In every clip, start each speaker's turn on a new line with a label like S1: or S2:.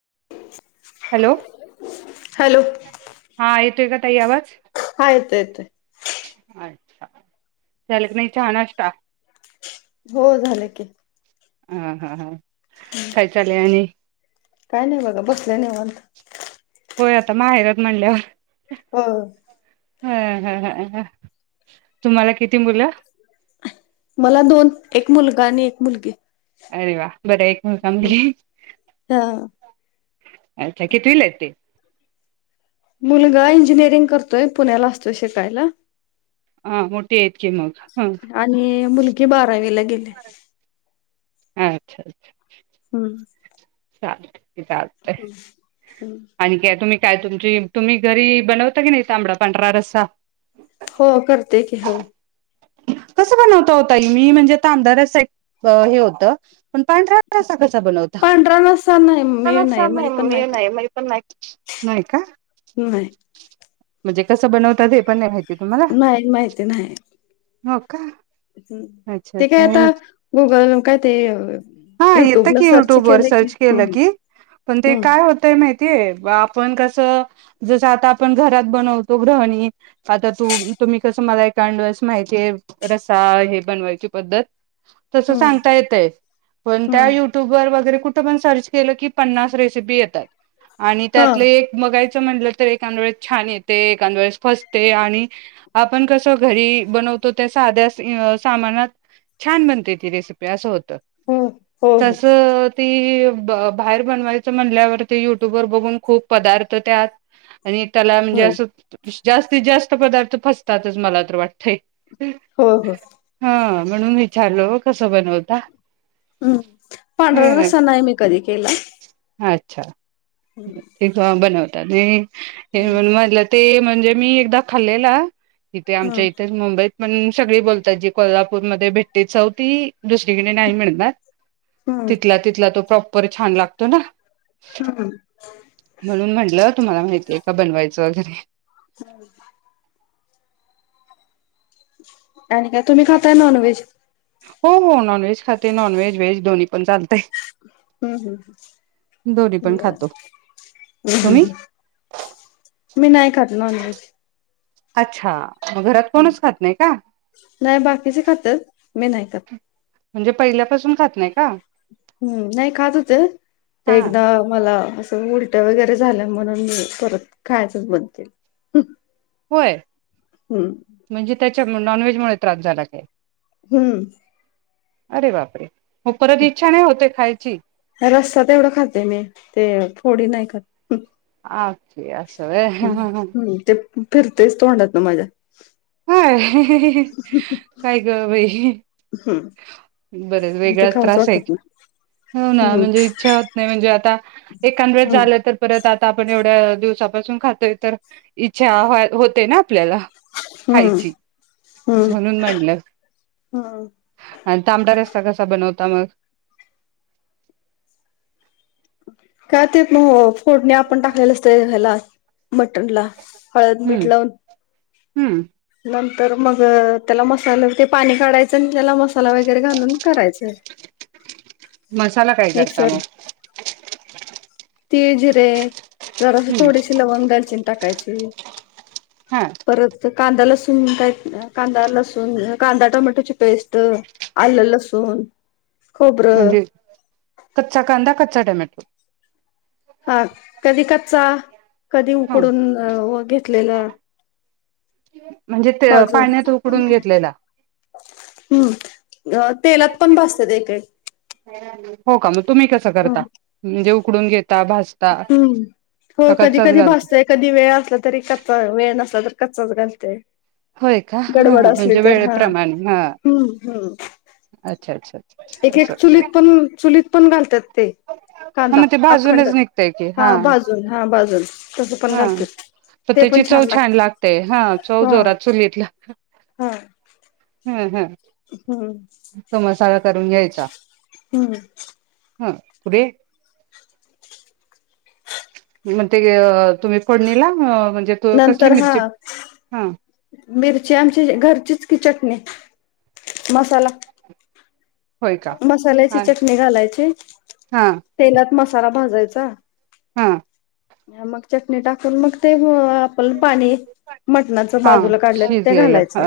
S1: [inaudible]
S2: Hello,
S1: hello
S2: हा येतोय का? ताई आवाज
S1: हा येतोय.
S2: अच्छा झाला की नाही चहा नाष्टा?
S1: हो, झालं की.
S2: हम हम हा [inaudible] काय चालेय आणि?
S1: काय नाही बघा, बसलोय निवांत.
S2: होय, आता माहेरात म्हणल्यावर
S1: होय.
S2: हां, हां, ह तुम्हाला किती मुलं?
S1: मला दोन. एक मुलगा आणि एक मुलगी.
S2: अरे वाऽ बरं एक मुलगा, मुलगी
S1: हा
S2: अच्छा कितवीला आहेत ते?
S1: मुलगा इंजिनिअरिंग करतोय, पुण्याला असतो शिकायला.
S2: हा मोठी आहेत की मग ह
S1: आणि मुलगी बारावीला गेली. [inaudible]
S2: अच्छा अच्छा.
S1: हम्
S2: चालतंय. चालतंय आणिखी तुम्ही काय तुमची तुम्ही घरी बनवता की नाही तांबडा पांढरा रस्सा?
S1: हो करते की हो.
S2: कस बनवता हो ताई मी म्हणजे तांबडा रसा हे होत पण पांढरा [unintelligible] कसा बनवता
S1: पांढरा रस्सा नाही मी
S2: नाही
S1: पण
S2: मी
S1: करत
S2: नाही मी पण नाही. नाही का?
S1: नाही
S2: म्हणजे कसं बनवतात हे पण नाही माहित?
S1: नाही माहित माहिती नाही.
S2: हो का.
S1: ह्
S2: अच्छा
S1: ते काय
S2: अच्छा
S1: आता
S2: हे
S1: गुगल काय ते
S2: हा येतं
S1: युट्यूबला
S2: की
S1: सर्च
S2: युट्यूब वर
S1: केलं
S2: सर्च
S1: की
S2: केलं की पण
S1: हम्म
S2: काय होतय ते आपण कसं जसं आता आपण घरात बनवतो ग्रहणी आता तु तुम्ही कसं मला एकांडस माहिती. ते रसा हे बनवायची पद्धत- तस
S1: हम्म
S2: सांगता येतय, पण त्या
S1: हम्म
S2: युट्यूब वर वगैरे कुठ- पण सर्च केलं की पन्नास रे- ते बी येत्यात आनी
S1: हा
S2: त्यातल एक बघाय - त म्हणलं, तर एखांद वेळेस छान येतए, एखांद वेळेस फसतय आणि आपण कस घरी बनव - तो त्या साध्या सामानात छान बनते ती रेसिपी अस होत- त
S1: हो हो हो
S2: तसं -ती- बाहेर बनवायच म्हणल्यावरती युट्यूबर बघून खूप पदार्थ त्यात- आणि त्याला म्हणजे
S1: हो
S2: असं- जास्तीत जास्त पदार्थ फसतातच मला तर वाटतंय-
S1: हो हो.
S2: हा म्हणून विचारल हो कसं बनवता?
S1: हम्म पांढरा
S2: ह
S1: रस्सा नाही मी कधी केला.
S2: अच्छा. ठीक बनवत आणि-
S1: हम्म
S2: म्हणून म्हणलं ते म्ह- म्हणजे मी एकदा खाल्लेला - इथे आमच्या
S1: हम्म
S2: इथेच मुंबईत- पण सगळी बोलतात जी कोल्हापूरमध्ये भेटतात चौ ती- दुसरीकडे नाही मिळणार.
S1: हम्म
S2: तिथला तिथला तो प्रॉप- परर छान लागतो ना?
S1: हम्म
S2: म्हणून म्हणलं- तुम्हाला माहितीय का? बनवायचं वगैरे-
S1: हम्. अ आणि काय? तुम्ही खाताय नॉन व्हेज?
S2: हो हो, नॉनव्हेज खाते. नॉनव्हेज व्हेज दोन्ही पण चालतय.
S1: हम्म हम्
S2: पण
S1: हम्
S2: खातो तुम्ही
S1: हम् ह्. मी नाही खात नॉनव्हेज.
S2: अच्छा. मग घरात
S1: हं,
S2: कोणच खात नाही का
S1: नाही बाकीचे खातात, मी नाही खात.
S2: म्हणजे पहिल्यापासून खात नाही का?
S1: हम्म- नाही खात होते
S2: हा
S1: एकदा मला- उलट्या वगैरे झाल्या म्हणून मी परत खायचच बंद केलं.
S2: होय
S1: हम्म
S2: म्हणजे त्या नॉनव्हेज मूळ त्रास झाला का.
S1: हम्म
S2: अरे बापरे. हो परत इच्छा नाही होते खायची. [inaudible]
S1: होडी नाही का
S2: ओके असं व्हय हा हा हा.
S1: हम् ते फिरतेच तोंडात ना माझ्या. ह
S2: हा ह काय कर बाई
S1: हम्म
S2: बर
S1: ते
S2: वेगळाच
S1: खाऊच
S2: त्रास आहे
S1: वाटत नाही
S2: हो ना
S1: हम्म
S2: म्हणजे इच्छा होत नाही म्हणजे आ एकं
S1: हम्म
S2: झालं तर परत आता आपण- थोड्या दिवसापासून खातोय तर इच्छा होते ना आपल्याला
S1: हम्म
S2: खायची
S1: हम्म
S2: म्हणून म्हटलं
S1: हम्म
S2: आणि तांबडा रस्ता कसा बनवतो तमल
S1: काय ते मग फोडणी आपण टाकलेलं असतंयला मटन ला हळद
S2: हम्म
S1: मीठ लावून
S2: हम्म
S1: नंतर मग त्याला मसाल्या ते पाणी काढायचं त्याला मसाला वगैरे घालून करायचा
S2: मसाला काय करता
S1: मिक्सर
S2: मग?
S1: तीज रे जर असं
S2: हम्म
S1: थोडीशी लवंग दालचीन टाकायचे ह्
S2: हा
S1: परत कांदा लसूण काय कांदा लसूण कांदा टोमॅटोची पेस्ट आलं लसूण खोबरं
S2: म्हणजे कच्चा कांदा क टमॅट्रो
S1: हा कधी कच्चा कधी
S2: हा
S1: उकडून घेतलेलं
S2: क
S1: बाजू हम् अ तेलात पण भासते एककडे
S2: हो का तुम्ही कसं करता म्हणजे ककूनेत
S1: हम्म हो कधी
S2: कच्चाच
S1: कधी
S2: घालता?
S1: भासतय कधी वेळ असला तरी क वेळ नसला तर कच्च घालते
S2: होय का ह
S1: गडबड असली
S2: म्हणजे
S1: तर हा
S2: वेळेप्रमाणे ह
S1: हम्म हम्म
S2: अच्छा अच्छा अच्छा
S1: एक एक
S2: असं असं
S1: चुलीत पण चुलीत पण घालत्यात ते
S2: हा
S1: कांदा
S2: मग ते
S1: अखंड
S2: भाजूनच निघतय की
S1: हा बाजून हा बाजून तस पण
S2: हा
S1: घालत्यात ते पण
S2: त्याची चव
S1: छान लागते
S2: हा चव
S1: हा
S2: जोरात चुलीतला [inaudible]
S1: हा
S2: हं हं
S1: हम्म
S2: तो मसाला करून घ्याय चा
S1: हम्म
S2: हा पुढे म ते अअ तुम्ही फोडणीला अ म्हणजे तो कसली
S1: नंतर
S2: मिरची
S1: हा
S2: हा
S1: मिरची आमची घरचीच चटणी मसाला
S2: होय का
S1: मसाल्याची
S2: हा
S1: चटणी घालायची.
S2: हा
S1: तेलात मसाला भाजाय [unintelligible]
S2: हा
S1: ह मग चटणी टाकून मग ते ह आपण पाणी मटणाच
S2: हा
S1: बाजूला काढल ते
S2: शिजलेलं ह
S1: घालायचं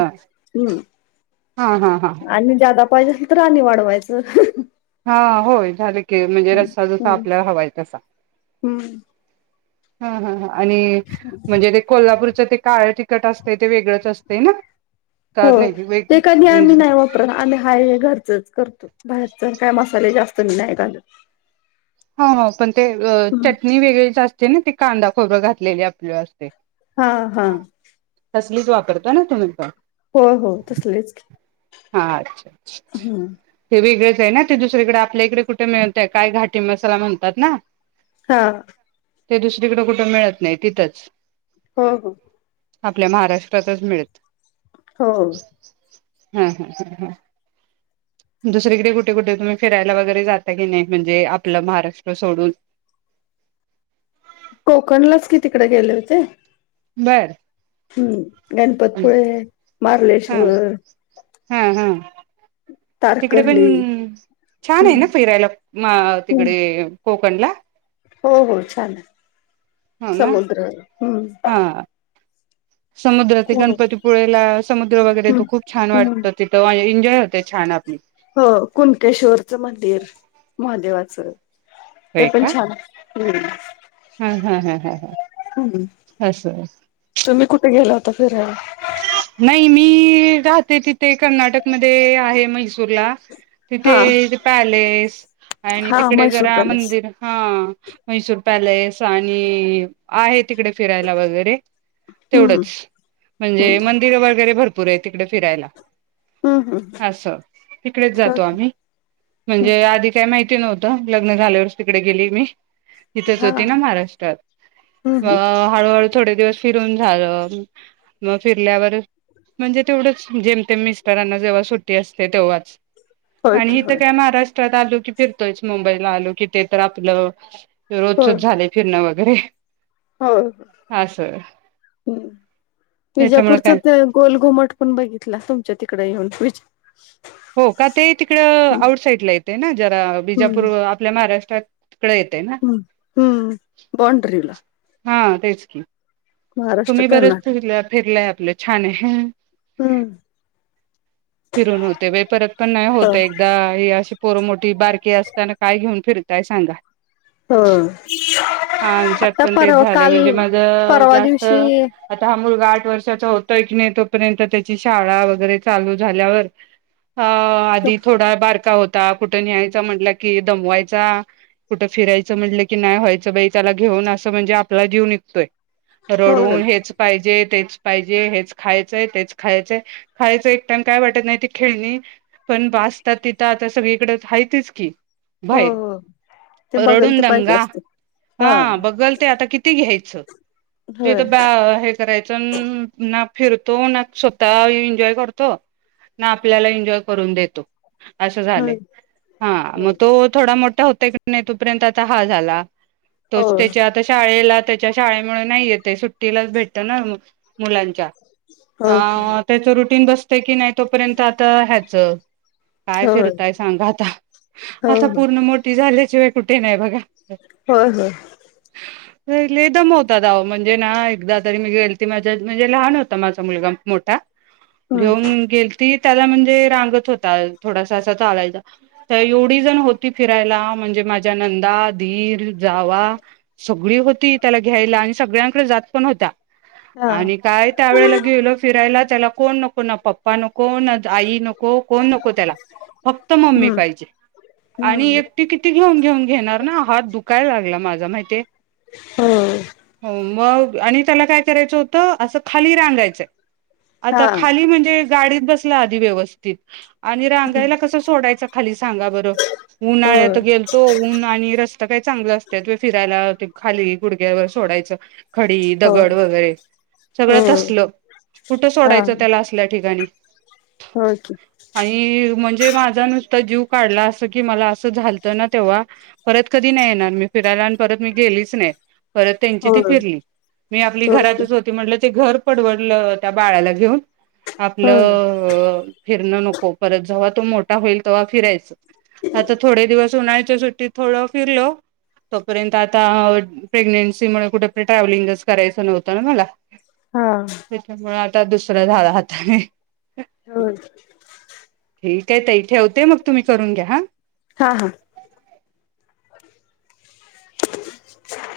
S2: हा हा हा
S1: आणि [unintelligible] पाहिजे असलं तर आणी वाढ पायच
S2: हा होय झाले. ते म्हणजे रस्सा जसा आपल्याला हवाय तसा
S1: हुं
S2: हा हा हा आणि म्हणजे ते कोल्हापूरच ते काळ तिकट असतय ते वेगळंच असतय ना
S1: हो
S2: का नाही वेग
S1: ते कधी
S2: म्हणजे
S1: आम्ही नाही वापरत आ हाय हे घर चच करतो. बाहेर काय मसाले जास्त मी नाय घालत.
S2: हा हो पण ते चटणी वेगळीच असं ते ना ते कांदा खोबरं घातलेली आपल्यास
S1: हा हा
S2: तसलीच वापरता ना तुम्ही पण
S1: हो हो तसलीच की
S2: हा अच्छा
S1: हम्म
S2: हे वेगळं ते दुसरीकडे आपल्या इकडे कुठे मिळत काय घाटी मसाला म्हणतात ना
S1: हा
S2: ते दुसरीकडे कुठं मिळत नाही तिथंच
S1: हम हम
S2: आपल्या महाराष्ट्रातच मिळत
S1: हो
S2: हम् हम् ह ह दुसरीकडे कुठे कुठे तुम्ही फिरायला वगैरे जाता की नाही म्हणजे आपलं महाराष्ट्र सोडून
S1: कोकणलाच कितीिकडे गेले होते
S2: बर
S1: हम्म गणपतपुळे
S2: हा
S1: मारलेश्वर
S2: हा हा तिकडे पण छान आहे
S1: हम्म
S2: ना फिरायला म
S1: हम्म
S2: तिकडे कोकण ला
S1: हो हो छान आहे
S2: हो ना
S1: समुद्र हम्म
S2: समुद्रात
S1: हो.
S2: गणपतीपुळेला समुद्र वगैरे तो
S1: हम्म
S2: खूप छान
S1: हम्म
S2: वाटत तिथं एन्जॉय होते छान आपली
S1: हो कुणकेश्वरचं मंदिर महादेवाचं
S2: होय
S1: ते पण
S2: का
S1: छान हम्म
S2: हा हा हा हा ह
S1: हम्म
S2: असस
S1: तर फर
S2: नाही मी राहते तिथे कर्नाटक म आहे मैसूरला
S1: हा
S2: तिथेथ पॅलेस आणि
S1: हा
S2: तिकडे
S1: म्हैसूर
S2: जरा
S1: पॅलेस
S2: मंदिर हा म्हैसूर पॅलेस आणि आहे तिकडे फिरायला वगैरे
S1: हम्म
S2: तेवढच
S1: हम्म
S2: म्हणजे म वगैरे भरपूर आहे तिकडे फिरायला
S1: हम्म हम्म
S2: असं इिकडेच जातो
S1: ओके
S2: आम्ही म्हणजे
S1: हम्म
S2: आधी काय माहिती नव्हत लग्न झाल्यावर तिकडे गेली मी तथंच
S1: हा
S2: होती ना
S1: हम्म
S2: महाराष्ट्रात
S1: हम्म
S2: हळूहळू थोडे दिवस फिरून झा मग फिरल्यावर म्हणजे तेवढंच जेमते मिस्टरांना जेव्हा सुट्टी असते तेव्हाच
S1: होय
S2: आणि
S1: की
S2: इिथं
S1: होय
S2: काय महाराष्ट्र आलो की फिरतोयच मुंबईला आलो की ते तर आपलं रोजोज झाले फिरण व अरे [unintelligible]
S1: हो
S2: त्याच्यामुळे
S1: विजापूरच
S2: काय
S1: ते गोल घुमट पण बघितला, तुमच्या तिकडे येऊन विच
S2: हो का ते तिकडं आउट साईडला येत. ते ना. जरा बिजापूर आपल्या महाराष्ट्र तत.
S1: हू बॉणड्रीला.
S2: हा तेच की.
S1: महाराष्ट्र
S2: तुम्ही बरेच
S1: कर्नाटक
S2: फिरल्या, फिरल्यात. आपलं छान आहे.
S1: हूं!
S2: फिरून होते वै, परत पण नाही होत एकदा हे अशी पोरमोठी बारकीे, असताना काय घेऊन फिरताय सांगा.
S1: ह
S2: हा आमच्यात
S1: आता
S2: पण तेच
S1: परवा
S2: झाले
S1: काल
S2: म्हणजे माझं
S1: परवा दिवशी.
S2: चर्चा होतोय की नाही, तोपर्यंत त्याची शाळा वगैरे चालू. झाल्यावर. अ
S1: हो
S2: आधी थोडा बारका होत ता कुठं न्यायचा म्हटलं कि दमवायचा, कुठं फिरायचं म्हटलं की नाही व्हायचं बई त्याला घेऊन, असं म्हणजे आपला जीव निघतोय.
S1: हो
S2: रडून हेच पाहिजेत तेच पाहिजे, हेच खायचंय, तेच खायचंय, खायचं काय वाटत नाही, ती खेळणी पण बासता तिथ, आता सगळीकडे हायतच की. व्हाय
S1: हो ते बघल
S2: रडून
S1: ते पाहिजे
S2: दंगा,
S1: असते
S2: हा बघल ते आता किती घ्याय च्छ! तिथ
S1: होय
S2: ब्या हे करायचं ना फिरतो ना स्वतः एन्जॉय कर तो ना आपल्याला एन्जॉय, करून देतो. असं
S1: होय
S2: झालय हा मग तो थोडा मोठ तो होतोय का नाही, तोपर्यंत आता हा झाला.
S1: हो
S2: तोच त्याच्या आता शाळेला त्याच्या शाळेमुळे नाही येतय, सुट्टीलाच भेटत ना मग. मुलांच्या
S1: ओके होय
S2: हां त्याच रुटीन बस ते की नाही तोपर्यंत आता ह्याच काय फिरताय सांगा आता,
S1: हो
S2: आता
S1: हो
S2: पूर्ण मोठी झाली. शिवाय कुठे नाही बघा.
S1: होय होय.
S2: लय दमवता आहो म्हणजे ना एकदा तरी मी गेलती मी माझ्या म्हणजे लहान होता माझा मुलगा मोठा.
S1: हम्म
S2: घेऊन गेलतीत त्याला म्हणजे रांगत होता थोडा असा चालायचा त एवढी जन होती फिरायाला म्हणजे माझ्या नंदा धीर जावा संगळी होती त्याला घ्यायला आणी सगळ्यांनकडे जात पण होता.
S1: हा
S2: आणि काय त्या वेळेला गेलो फिरायलात. त्याला कोण नक कोण पप्पा नो कोणच आई नको कोण नको त्याला फक्त मम्मी
S1: हम्म
S2: पाहिजे आणि
S1: हम्म
S2: एकटी किती घेऊन घेऊन घेणार ना हात दुखायला लागला माझा. तुला माहिती हे.
S1: हो
S2: हो मग. आणि त्याला काय करायचं होतं, असं खाली रांगायचंय
S1: हा
S2: आता खाली म्हणजे. गाडीत बसला आधी व्यवस्थित. आणि रांगायला कसं सोडायच खाली सांगा बरं
S1: हो
S2: उन्हाळ्यात गेलतो ऊन आणि रस त काही चांगलं असते, तु फिरायला ते खाली गुडग्यावर सोडायचं. खडी,
S1: हो
S2: दगड, वगैरे
S1: हो
S2: सगळं ठसलं कुठं
S1: हा
S2: सोडायचं. त त्याला असल्या ठिकाणी.
S1: हो की
S2: आईर म्हणजे माझा नुसता जिव काढला अस की मला अस झालताना तेव्हा परत कधी नई येणार मी फिरायला आण परत मी गेलीच नाही. परत त्यांची
S1: हो
S2: ती फिरली मी आपली
S1: हो की
S2: घरातच म्हटल ते घर पडवडल त्या बाळाला घेऊण आपल
S1: हो
S2: अ अ फिरण नको परत झवात तो मोठा होईल तेव्हा फिरायच, आता थोडे दिवस उन्हायच्या सुट्टीत थोड फिरलो तोपर्यंत आता अ प्रेग्नेन्सी म कुठ ट्रॅव्हलिंगच करायच नव्हत ना मला.
S1: हा
S2: त्याच्यामुळ आत. [unintelligible] सगळ झाल हाताने.
S1: हो.
S2: त्या ताई ठेवते मग तुम्ही करून घ्या हा.
S1: हा हा [unintelligible]